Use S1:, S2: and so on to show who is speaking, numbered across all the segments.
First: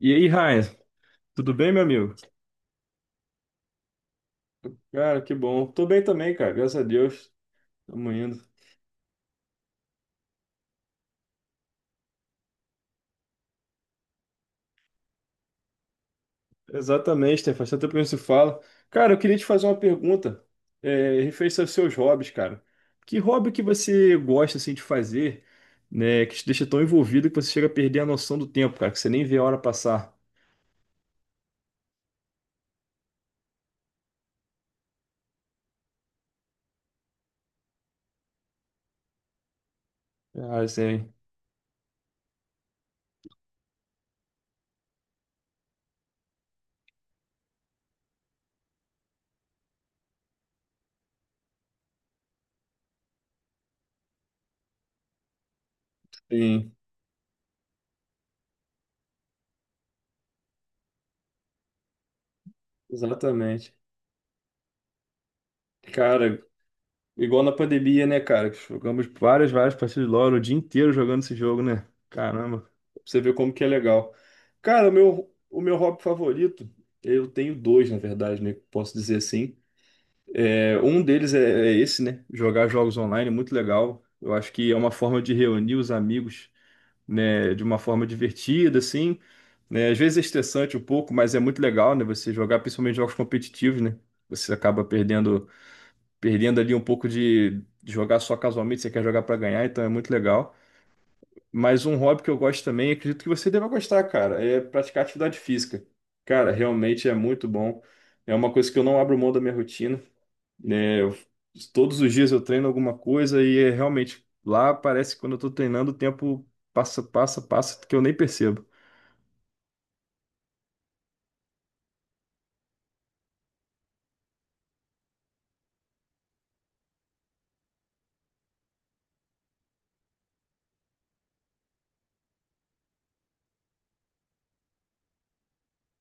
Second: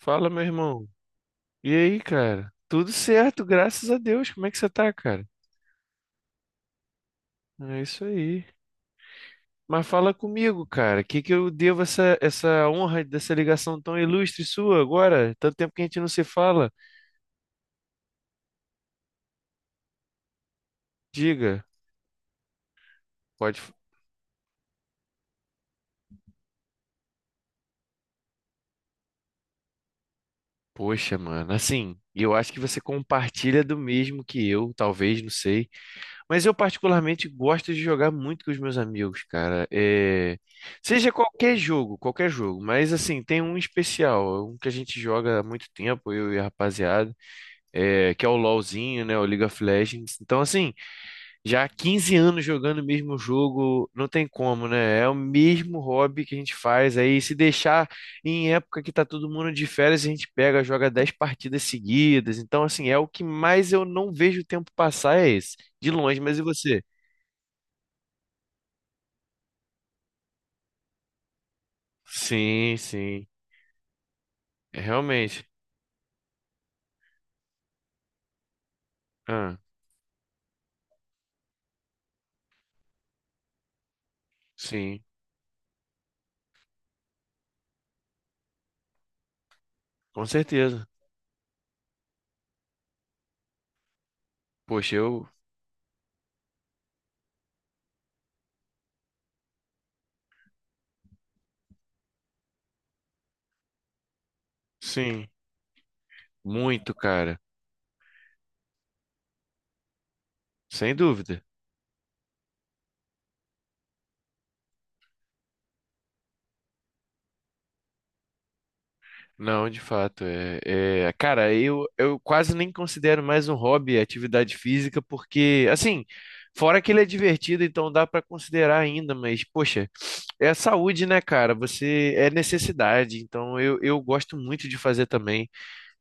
S1: E aí,
S2: meu
S1: Ryan,
S2: irmão.
S1: tudo bem,
S2: E
S1: meu
S2: aí,
S1: amigo?
S2: cara? Tudo certo, graças a Deus. Como é que você tá,
S1: Cara,
S2: cara?
S1: que bom. Tô bem também, cara, graças a Deus.
S2: É isso
S1: Tamo indo.
S2: aí. Mas fala comigo, cara. O que que eu devo essa honra dessa ligação tão ilustre sua agora? Tanto tempo que a gente não se fala.
S1: Exatamente, Stefan, faz tanto tempo que a gente se fala. Cara, eu queria te fazer uma pergunta, referente
S2: Diga.
S1: aos seus hobbies, cara. Que hobby
S2: Pode.
S1: que você gosta, assim, de fazer, né, que te deixa tão envolvido que você chega a perder a noção do tempo, cara, que você nem vê a hora passar?
S2: Poxa, mano. Assim, eu acho que você compartilha do mesmo que eu, talvez, não sei. Mas eu particularmente gosto de jogar muito com os meus amigos, cara.
S1: Ah,
S2: Seja
S1: sim.
S2: qualquer jogo, mas assim, tem um especial, um que a gente joga há muito tempo, eu e a rapaziada, que é o LoLzinho, né, o League of Legends. Então, assim, já há 15 anos jogando o mesmo jogo, não tem como, né? É o mesmo hobby que a gente
S1: Sim,
S2: faz aí, se deixar em época que tá todo mundo de férias, a gente pega, joga 10 partidas seguidas. Então, assim, é o que mais
S1: exatamente.
S2: eu não vejo o tempo passar é esse. De longe, mas
S1: Cara,
S2: e você?
S1: igual na pandemia, né, cara? Que jogamos várias, várias partidas de LoL o dia inteiro jogando esse jogo, né? Caramba,
S2: Sim,
S1: pra você
S2: sim.
S1: ver como que é legal.
S2: É,
S1: Cara, o meu,
S2: realmente.
S1: o meu hobby favorito, eu tenho dois, na verdade, né? Posso dizer assim.
S2: Ah,
S1: É, um deles é esse, né? Jogar jogos online, é muito legal. Eu acho que é uma
S2: sim,
S1: forma de reunir os amigos, né? De uma forma divertida, assim. Né? Às vezes é
S2: com
S1: estressante um
S2: certeza.
S1: pouco, mas é muito legal, né? Você jogar, principalmente jogos competitivos, né? Você acaba
S2: Poxa, eu.
S1: perdendo ali um pouco de jogar só casualmente, você quer jogar para ganhar, então é muito legal. Mas um hobby que eu gosto também, acredito que você deva gostar, cara, é praticar
S2: Sim,
S1: atividade física. Cara,
S2: muito,
S1: realmente é
S2: cara.
S1: muito bom. É uma coisa que eu não abro mão da minha rotina,
S2: Sem
S1: né?
S2: dúvida.
S1: Todos os dias eu treino alguma coisa e é realmente lá parece que quando eu tô treinando o tempo passa, passa, passa que eu nem percebo.
S2: Não, de fato. É, é, cara, eu quase nem considero mais um hobby a atividade física, porque, assim, fora que ele é divertido, então dá pra considerar ainda, mas, poxa, é a saúde, né, cara? Você é necessidade, então eu gosto muito de fazer também.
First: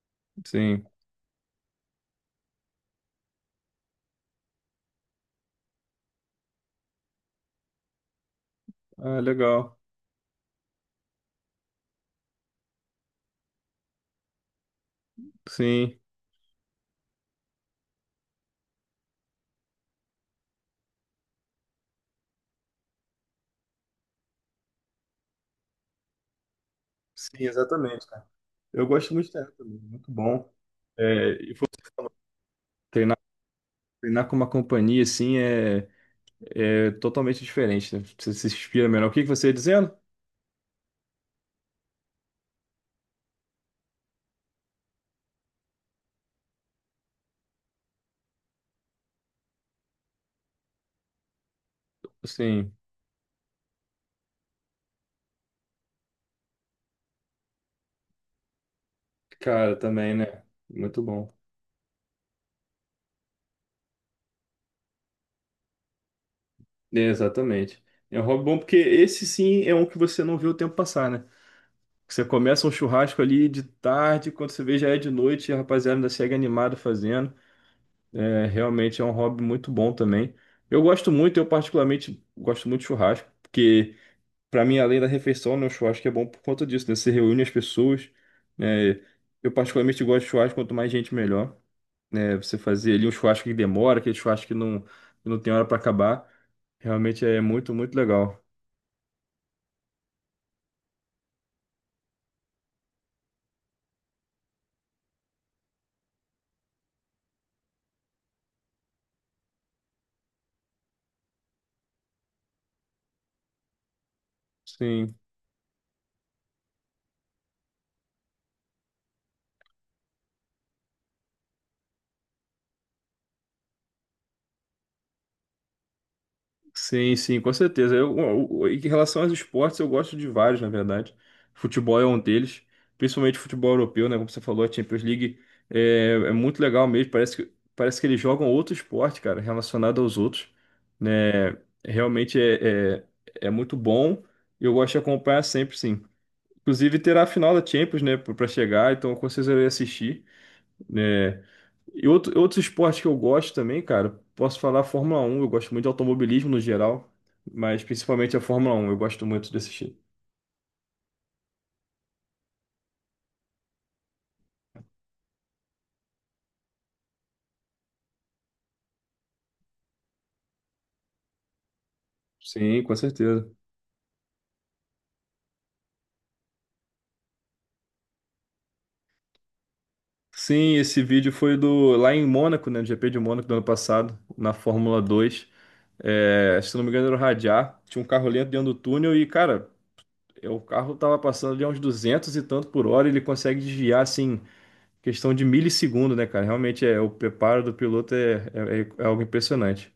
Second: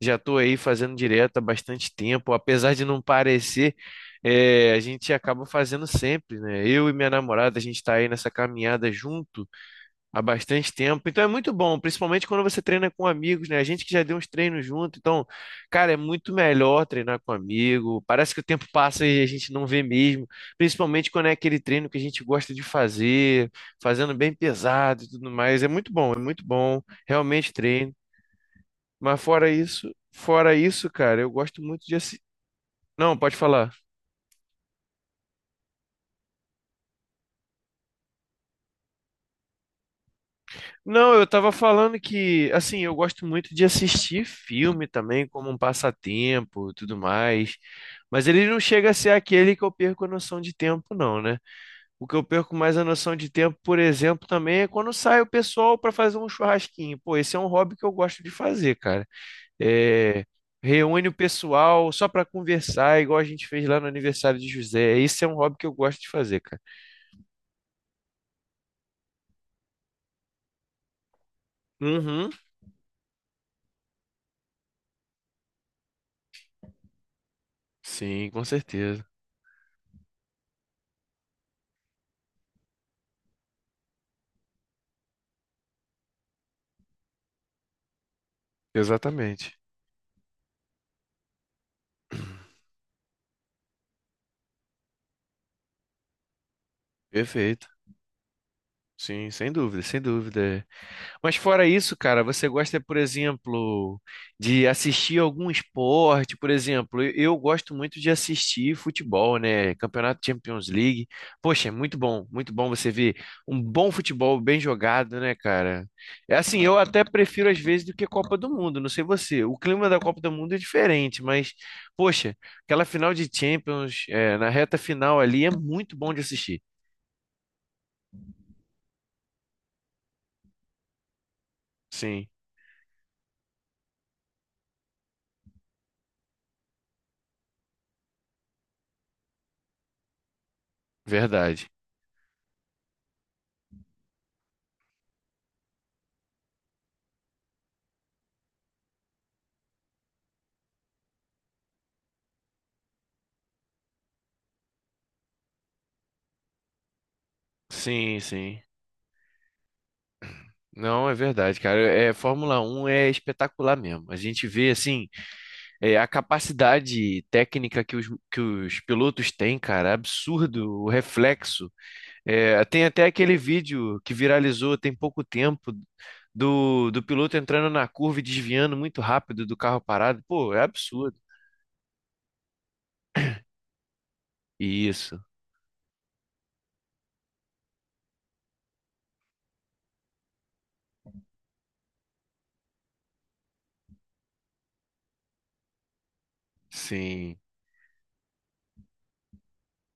S2: Já estou aí
S1: Sim.
S2: fazendo direto há bastante tempo, apesar de não parecer, a gente acaba fazendo sempre, né? Eu e minha namorada, a gente está aí nessa caminhada
S1: Ah,
S2: junto
S1: legal.
S2: há bastante tempo, então é muito bom, principalmente quando você treina com amigos, né? A gente que já deu uns treinos junto, então, cara, é
S1: Sim.
S2: muito melhor treinar com amigo. Parece que o tempo passa e a gente não vê mesmo, principalmente quando é aquele treino que a gente gosta de fazer, fazendo bem pesado e tudo mais. É muito bom,
S1: Sim,
S2: realmente treino.
S1: exatamente, cara. Eu gosto
S2: Mas
S1: muito de
S2: fora
S1: treinar também,
S2: isso,
S1: muito bom.
S2: fora isso, cara, eu
S1: É, e
S2: gosto
S1: foi
S2: muito de assistir. Não,
S1: treinar
S2: pode falar.
S1: Treinar com uma companhia assim é totalmente diferente, né? Você se inspira melhor. O que que você ia dizendo?
S2: Não, eu tava falando que, assim, eu gosto muito de assistir filme também, como um passatempo e tudo mais. Mas ele não chega a ser aquele que eu perco a noção de tempo, não, né? O que eu perco
S1: Sim,
S2: mais a noção de tempo, por exemplo, também é quando sai o pessoal pra fazer um churrasquinho. Pô, esse é um hobby que eu gosto de fazer, cara.
S1: cara, também,
S2: É,
S1: né? Muito
S2: reúne o
S1: bom.
S2: pessoal só pra conversar, igual a gente fez lá no aniversário de José. Esse é um hobby que eu gosto de fazer, cara.
S1: É, exatamente. É um hobby bom porque esse sim é um que você não vê o tempo passar, né? Você
S2: Uhum.
S1: começa um churrasco ali de tarde, quando você vê já é de noite, e a rapaziada ainda segue animado fazendo.
S2: Sim, com
S1: É, realmente é
S2: certeza.
S1: um hobby muito bom também. Eu gosto muito, eu particularmente gosto muito de churrasco, porque para mim, além da refeição, né, o churrasco é bom por conta disso, né? Você reúne as pessoas. Né? Eu
S2: Exatamente.
S1: particularmente gosto de churrasco, quanto mais gente, melhor. Né? Você fazer ali um churrasco que demora, aquele churrasco que não tem hora para acabar. Realmente é
S2: Perfeito.
S1: muito, muito legal.
S2: Sim, sem dúvida, sem dúvida. Mas fora isso, cara, você gosta, por exemplo, de assistir algum esporte? Por exemplo, eu gosto muito de assistir futebol, né? Campeonato Champions League. Poxa, é muito bom você ver um bom futebol bem
S1: Sim.
S2: jogado, né, cara? É assim, eu até prefiro às vezes do que Copa do Mundo, não sei você. O clima da Copa do Mundo é diferente, mas, poxa, aquela final de Champions, na reta final ali é muito bom de assistir.
S1: Sim, sim, com certeza. Em relação aos esportes, eu gosto de vários, na verdade. Futebol é um
S2: Sim,
S1: deles, principalmente futebol europeu, né? Como você falou, a Champions League é muito legal mesmo. Parece que eles jogam outro esporte, cara, relacionado aos outros, né?
S2: verdade.
S1: Realmente é muito bom. Eu gosto de acompanhar sempre, sim. Inclusive, terá a final da Champions, né, para chegar, então com certeza eu irei assistir, né? E outros esportes que eu gosto também, cara, posso falar Fórmula 1. Eu gosto muito de automobilismo no geral, mas
S2: Sim,
S1: principalmente a
S2: sim.
S1: Fórmula 1. Eu gosto muito de assistir.
S2: Não, é verdade, cara. É, Fórmula Um é espetacular mesmo. A gente vê, assim, a capacidade técnica que os pilotos têm, cara, é absurdo, o reflexo. É,
S1: Sim,
S2: tem
S1: com
S2: até aquele
S1: certeza.
S2: vídeo que viralizou tem pouco tempo do piloto entrando na curva e desviando muito rápido do carro parado. Pô, é
S1: Sim, esse
S2: absurdo.
S1: vídeo foi do lá em Mônaco, né, no GP de Mônaco do ano passado, na Fórmula
S2: Isso,
S1: Dois. É, se não me engano era o Radiar, tinha um carro lento dentro do túnel e, cara, o carro tava passando ali a uns 200 e tanto por hora, e ele consegue desviar, assim, questão de milissegundo, né, cara? Realmente é, o
S2: sim.
S1: preparo do piloto é algo impressionante.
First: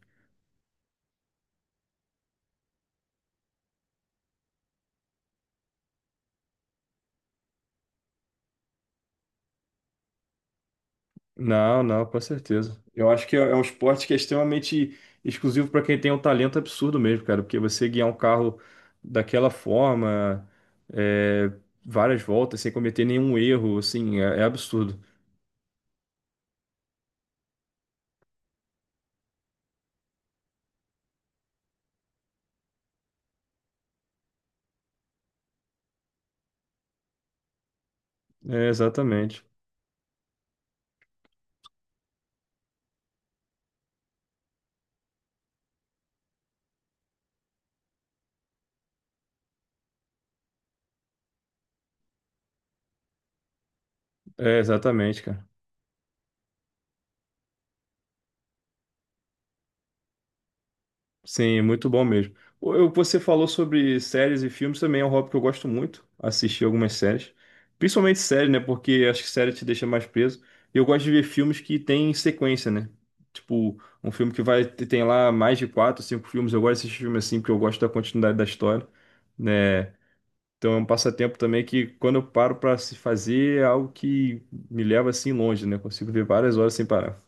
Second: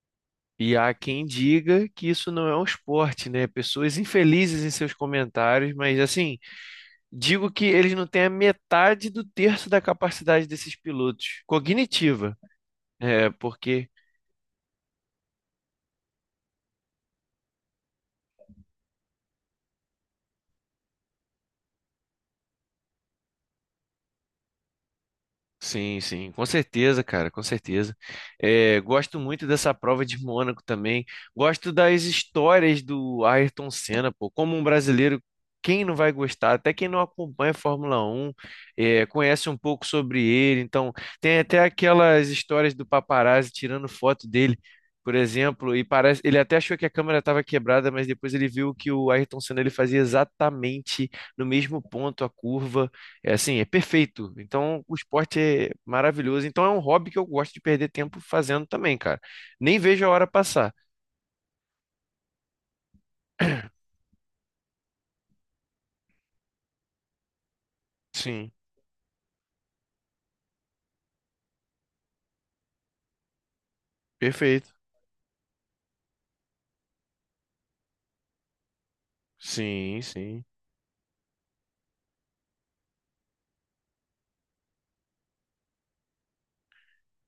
S2: E há quem diga que isso não é um esporte, né? Pessoas infelizes em seus comentários, mas assim. Digo que eles não têm a metade do terço da capacidade desses pilotos
S1: Não, não, com
S2: cognitiva,
S1: certeza. Eu acho
S2: é,
S1: que é um
S2: porque
S1: esporte que é extremamente exclusivo para quem tem um talento absurdo mesmo, cara, porque você guiar um carro daquela forma, é, várias voltas, sem cometer nenhum erro, assim, é absurdo.
S2: sim, sim, com certeza, cara, com certeza. É, gosto muito dessa prova de Mônaco também. Gosto das histórias do Ayrton Senna, pô. Como um brasileiro, quem não vai gostar? Até quem não acompanha a Fórmula Um
S1: É, exatamente.
S2: conhece um pouco sobre ele. Então, tem até aquelas histórias do paparazzi tirando foto dele, por exemplo. E parece, ele até achou que a câmera estava quebrada, mas depois ele viu que o Ayrton Senna ele fazia exatamente no mesmo ponto a curva é assim, é perfeito.
S1: É,
S2: Então, o
S1: exatamente,
S2: esporte
S1: cara.
S2: é maravilhoso. Então, é um hobby que eu gosto de perder tempo fazendo também, cara. Nem vejo a hora passar.
S1: Sim, muito bom mesmo. Você falou sobre séries e filmes, também é um hobby que eu gosto muito, assistir algumas séries. Principalmente séries,
S2: Sim,
S1: né? Porque acho que série te deixa mais preso. E eu gosto de ver filmes que têm sequência, né? Tipo, um filme que vai
S2: perfeito.
S1: tem lá mais de quatro, cinco filmes. Eu gosto desse filme assim, porque eu gosto da continuidade da história, né?
S2: Sim, sim.
S1: Então é um passatempo também que quando eu paro para se fazer é algo que me leva assim longe, né? Consigo ver várias horas sem parar.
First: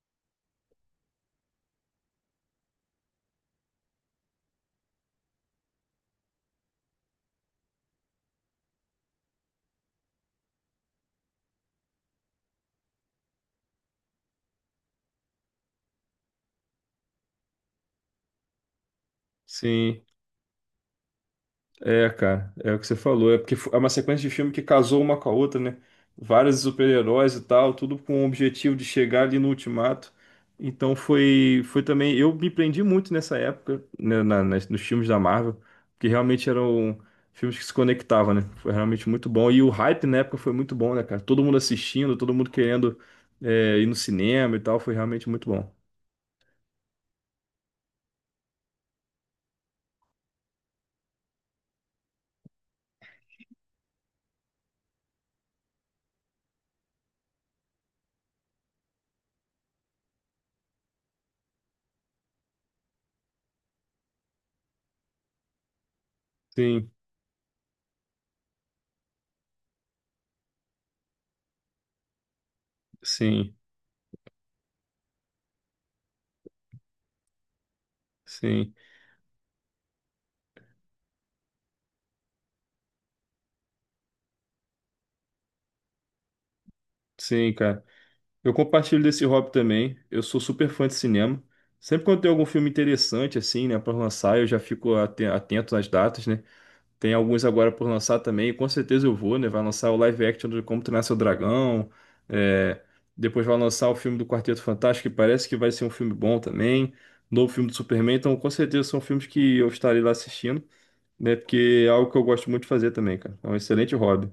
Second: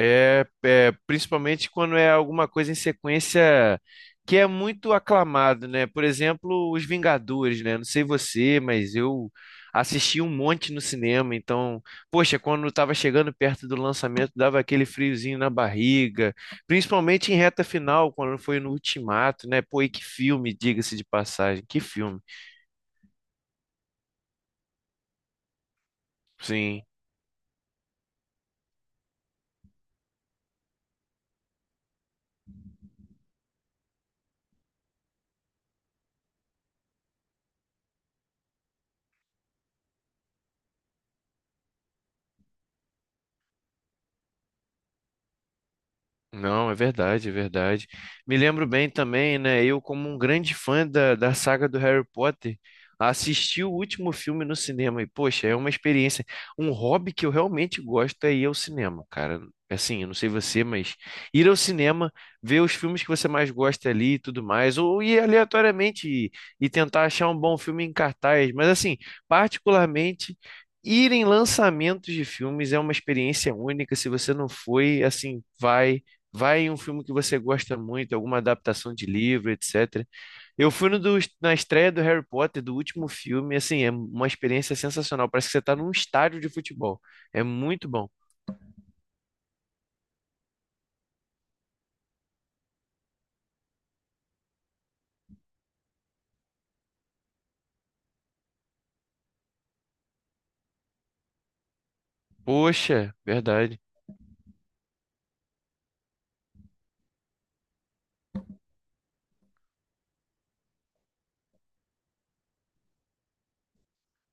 S2: É, é, principalmente quando é alguma coisa em sequência que é muito aclamado, né? Por exemplo, Os Vingadores, né? Não sei você, mas eu assisti um monte no cinema, então, poxa, quando estava chegando perto do lançamento, dava aquele friozinho na barriga, principalmente em reta final, quando foi no Ultimato, né? Pô, e
S1: Sim.
S2: que filme, diga-se de passagem, que
S1: É,
S2: filme.
S1: cara, é o que você falou. É porque é uma sequência de filme que casou uma com a outra, né? Vários
S2: Sim.
S1: super-heróis e tal, tudo com o objetivo de chegar ali no ultimato. Então foi também. Eu me prendi muito nessa época, né, nos filmes da Marvel, porque realmente eram filmes que se conectavam, né? Foi realmente muito bom. E o hype na época foi muito bom, né, cara? Todo mundo assistindo, todo mundo querendo, ir no cinema e tal, foi realmente muito bom.
S2: Não, é verdade, é verdade. Me lembro bem também, né? Eu, como um grande fã da saga do Harry Potter, assisti o último filme no cinema e, poxa, é uma experiência. Um hobby que eu realmente gosto é ir ao cinema, cara. Assim, eu não sei você, mas ir ao cinema, ver os filmes que você mais gosta ali e tudo mais, ou ir aleatoriamente e
S1: Sim,
S2: tentar achar um bom filme em cartaz. Mas, assim, particularmente. Ir em lançamentos de filmes é uma experiência
S1: sim,
S2: única. Se você não foi, assim, vai. Vai em um filme que você gosta muito, alguma
S1: sim,
S2: adaptação de livro, etc. Eu fui no do- na estreia do Harry Potter, do último filme, assim, é uma experiência sensacional. Parece que você está num estádio de futebol. É
S1: sim, cara.
S2: muito bom.
S1: Eu compartilho desse hobby também. Eu sou super fã de cinema. Sempre quando tem algum filme interessante, assim, né, para lançar, eu já fico atento nas datas, né? Tem alguns agora por lançar também, e com certeza eu vou, né? Vai lançar o live action do Como Treinar Seu Dragão. é,
S2: Poxa,
S1: Depois vai
S2: verdade.
S1: lançar o filme do Quarteto Fantástico, que parece que vai ser um filme bom também. Novo filme do Superman. Então, com certeza são filmes que eu estarei lá assistindo, né? Porque é algo que eu gosto muito de fazer também, cara. É um excelente hobby.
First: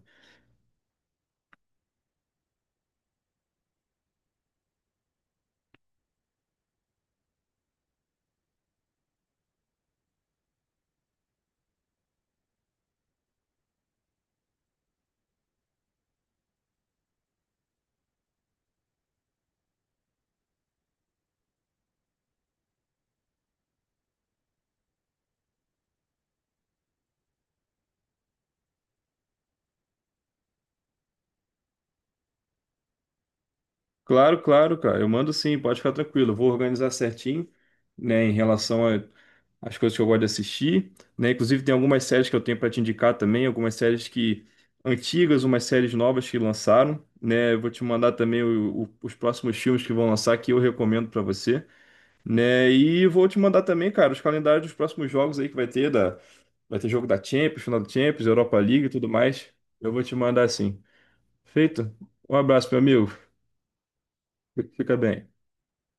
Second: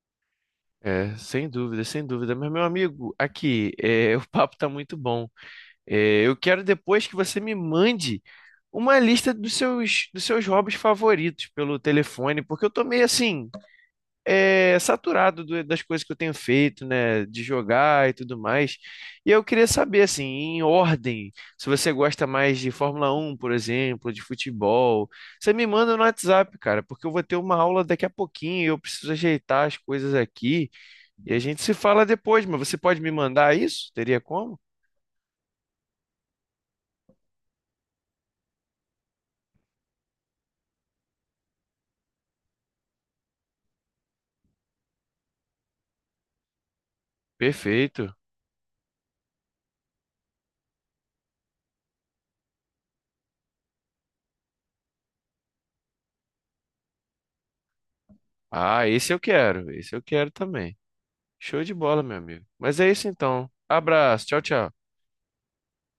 S2: É, sem dúvida, sem dúvida. Mas, meu amigo, aqui, é, o papo tá muito bom. É, eu quero depois que você me mande uma lista dos seus hobbies favoritos pelo telefone, porque eu tô meio assim. É, saturado do- das coisas que eu tenho feito, né, de jogar e tudo mais. E eu queria saber, assim, em ordem, se você gosta mais de Fórmula Um, por exemplo, de futebol, você me manda no WhatsApp, cara, porque eu vou ter uma aula daqui a pouquinho e eu preciso ajeitar as coisas aqui e a gente se fala depois, mas você pode me mandar isso? Teria
S1: Claro,
S2: como?
S1: claro, cara. Eu mando sim, pode ficar tranquilo. Eu vou organizar certinho, né, em relação às coisas que eu gosto de assistir, né? Inclusive tem algumas séries que eu tenho para te indicar também, algumas séries que antigas, umas séries novas que lançaram, né? Eu vou te mandar
S2: Perfeito.
S1: também os próximos filmes que vão lançar que eu recomendo para você, né? E vou te mandar também, cara, os calendários dos próximos jogos aí que vai ter jogo da Champions, final da Champions, Europa League
S2: Ah,
S1: e tudo
S2: esse eu
S1: mais.
S2: quero,
S1: Eu
S2: esse
S1: vou
S2: eu
S1: te
S2: quero
S1: mandar
S2: também.
S1: assim.
S2: Show de
S1: Feito?
S2: bola, meu
S1: Um
S2: amigo.
S1: abraço, meu
S2: Mas é isso
S1: amigo.
S2: então. Abraço, tchau, tchau.
S1: Fica bem.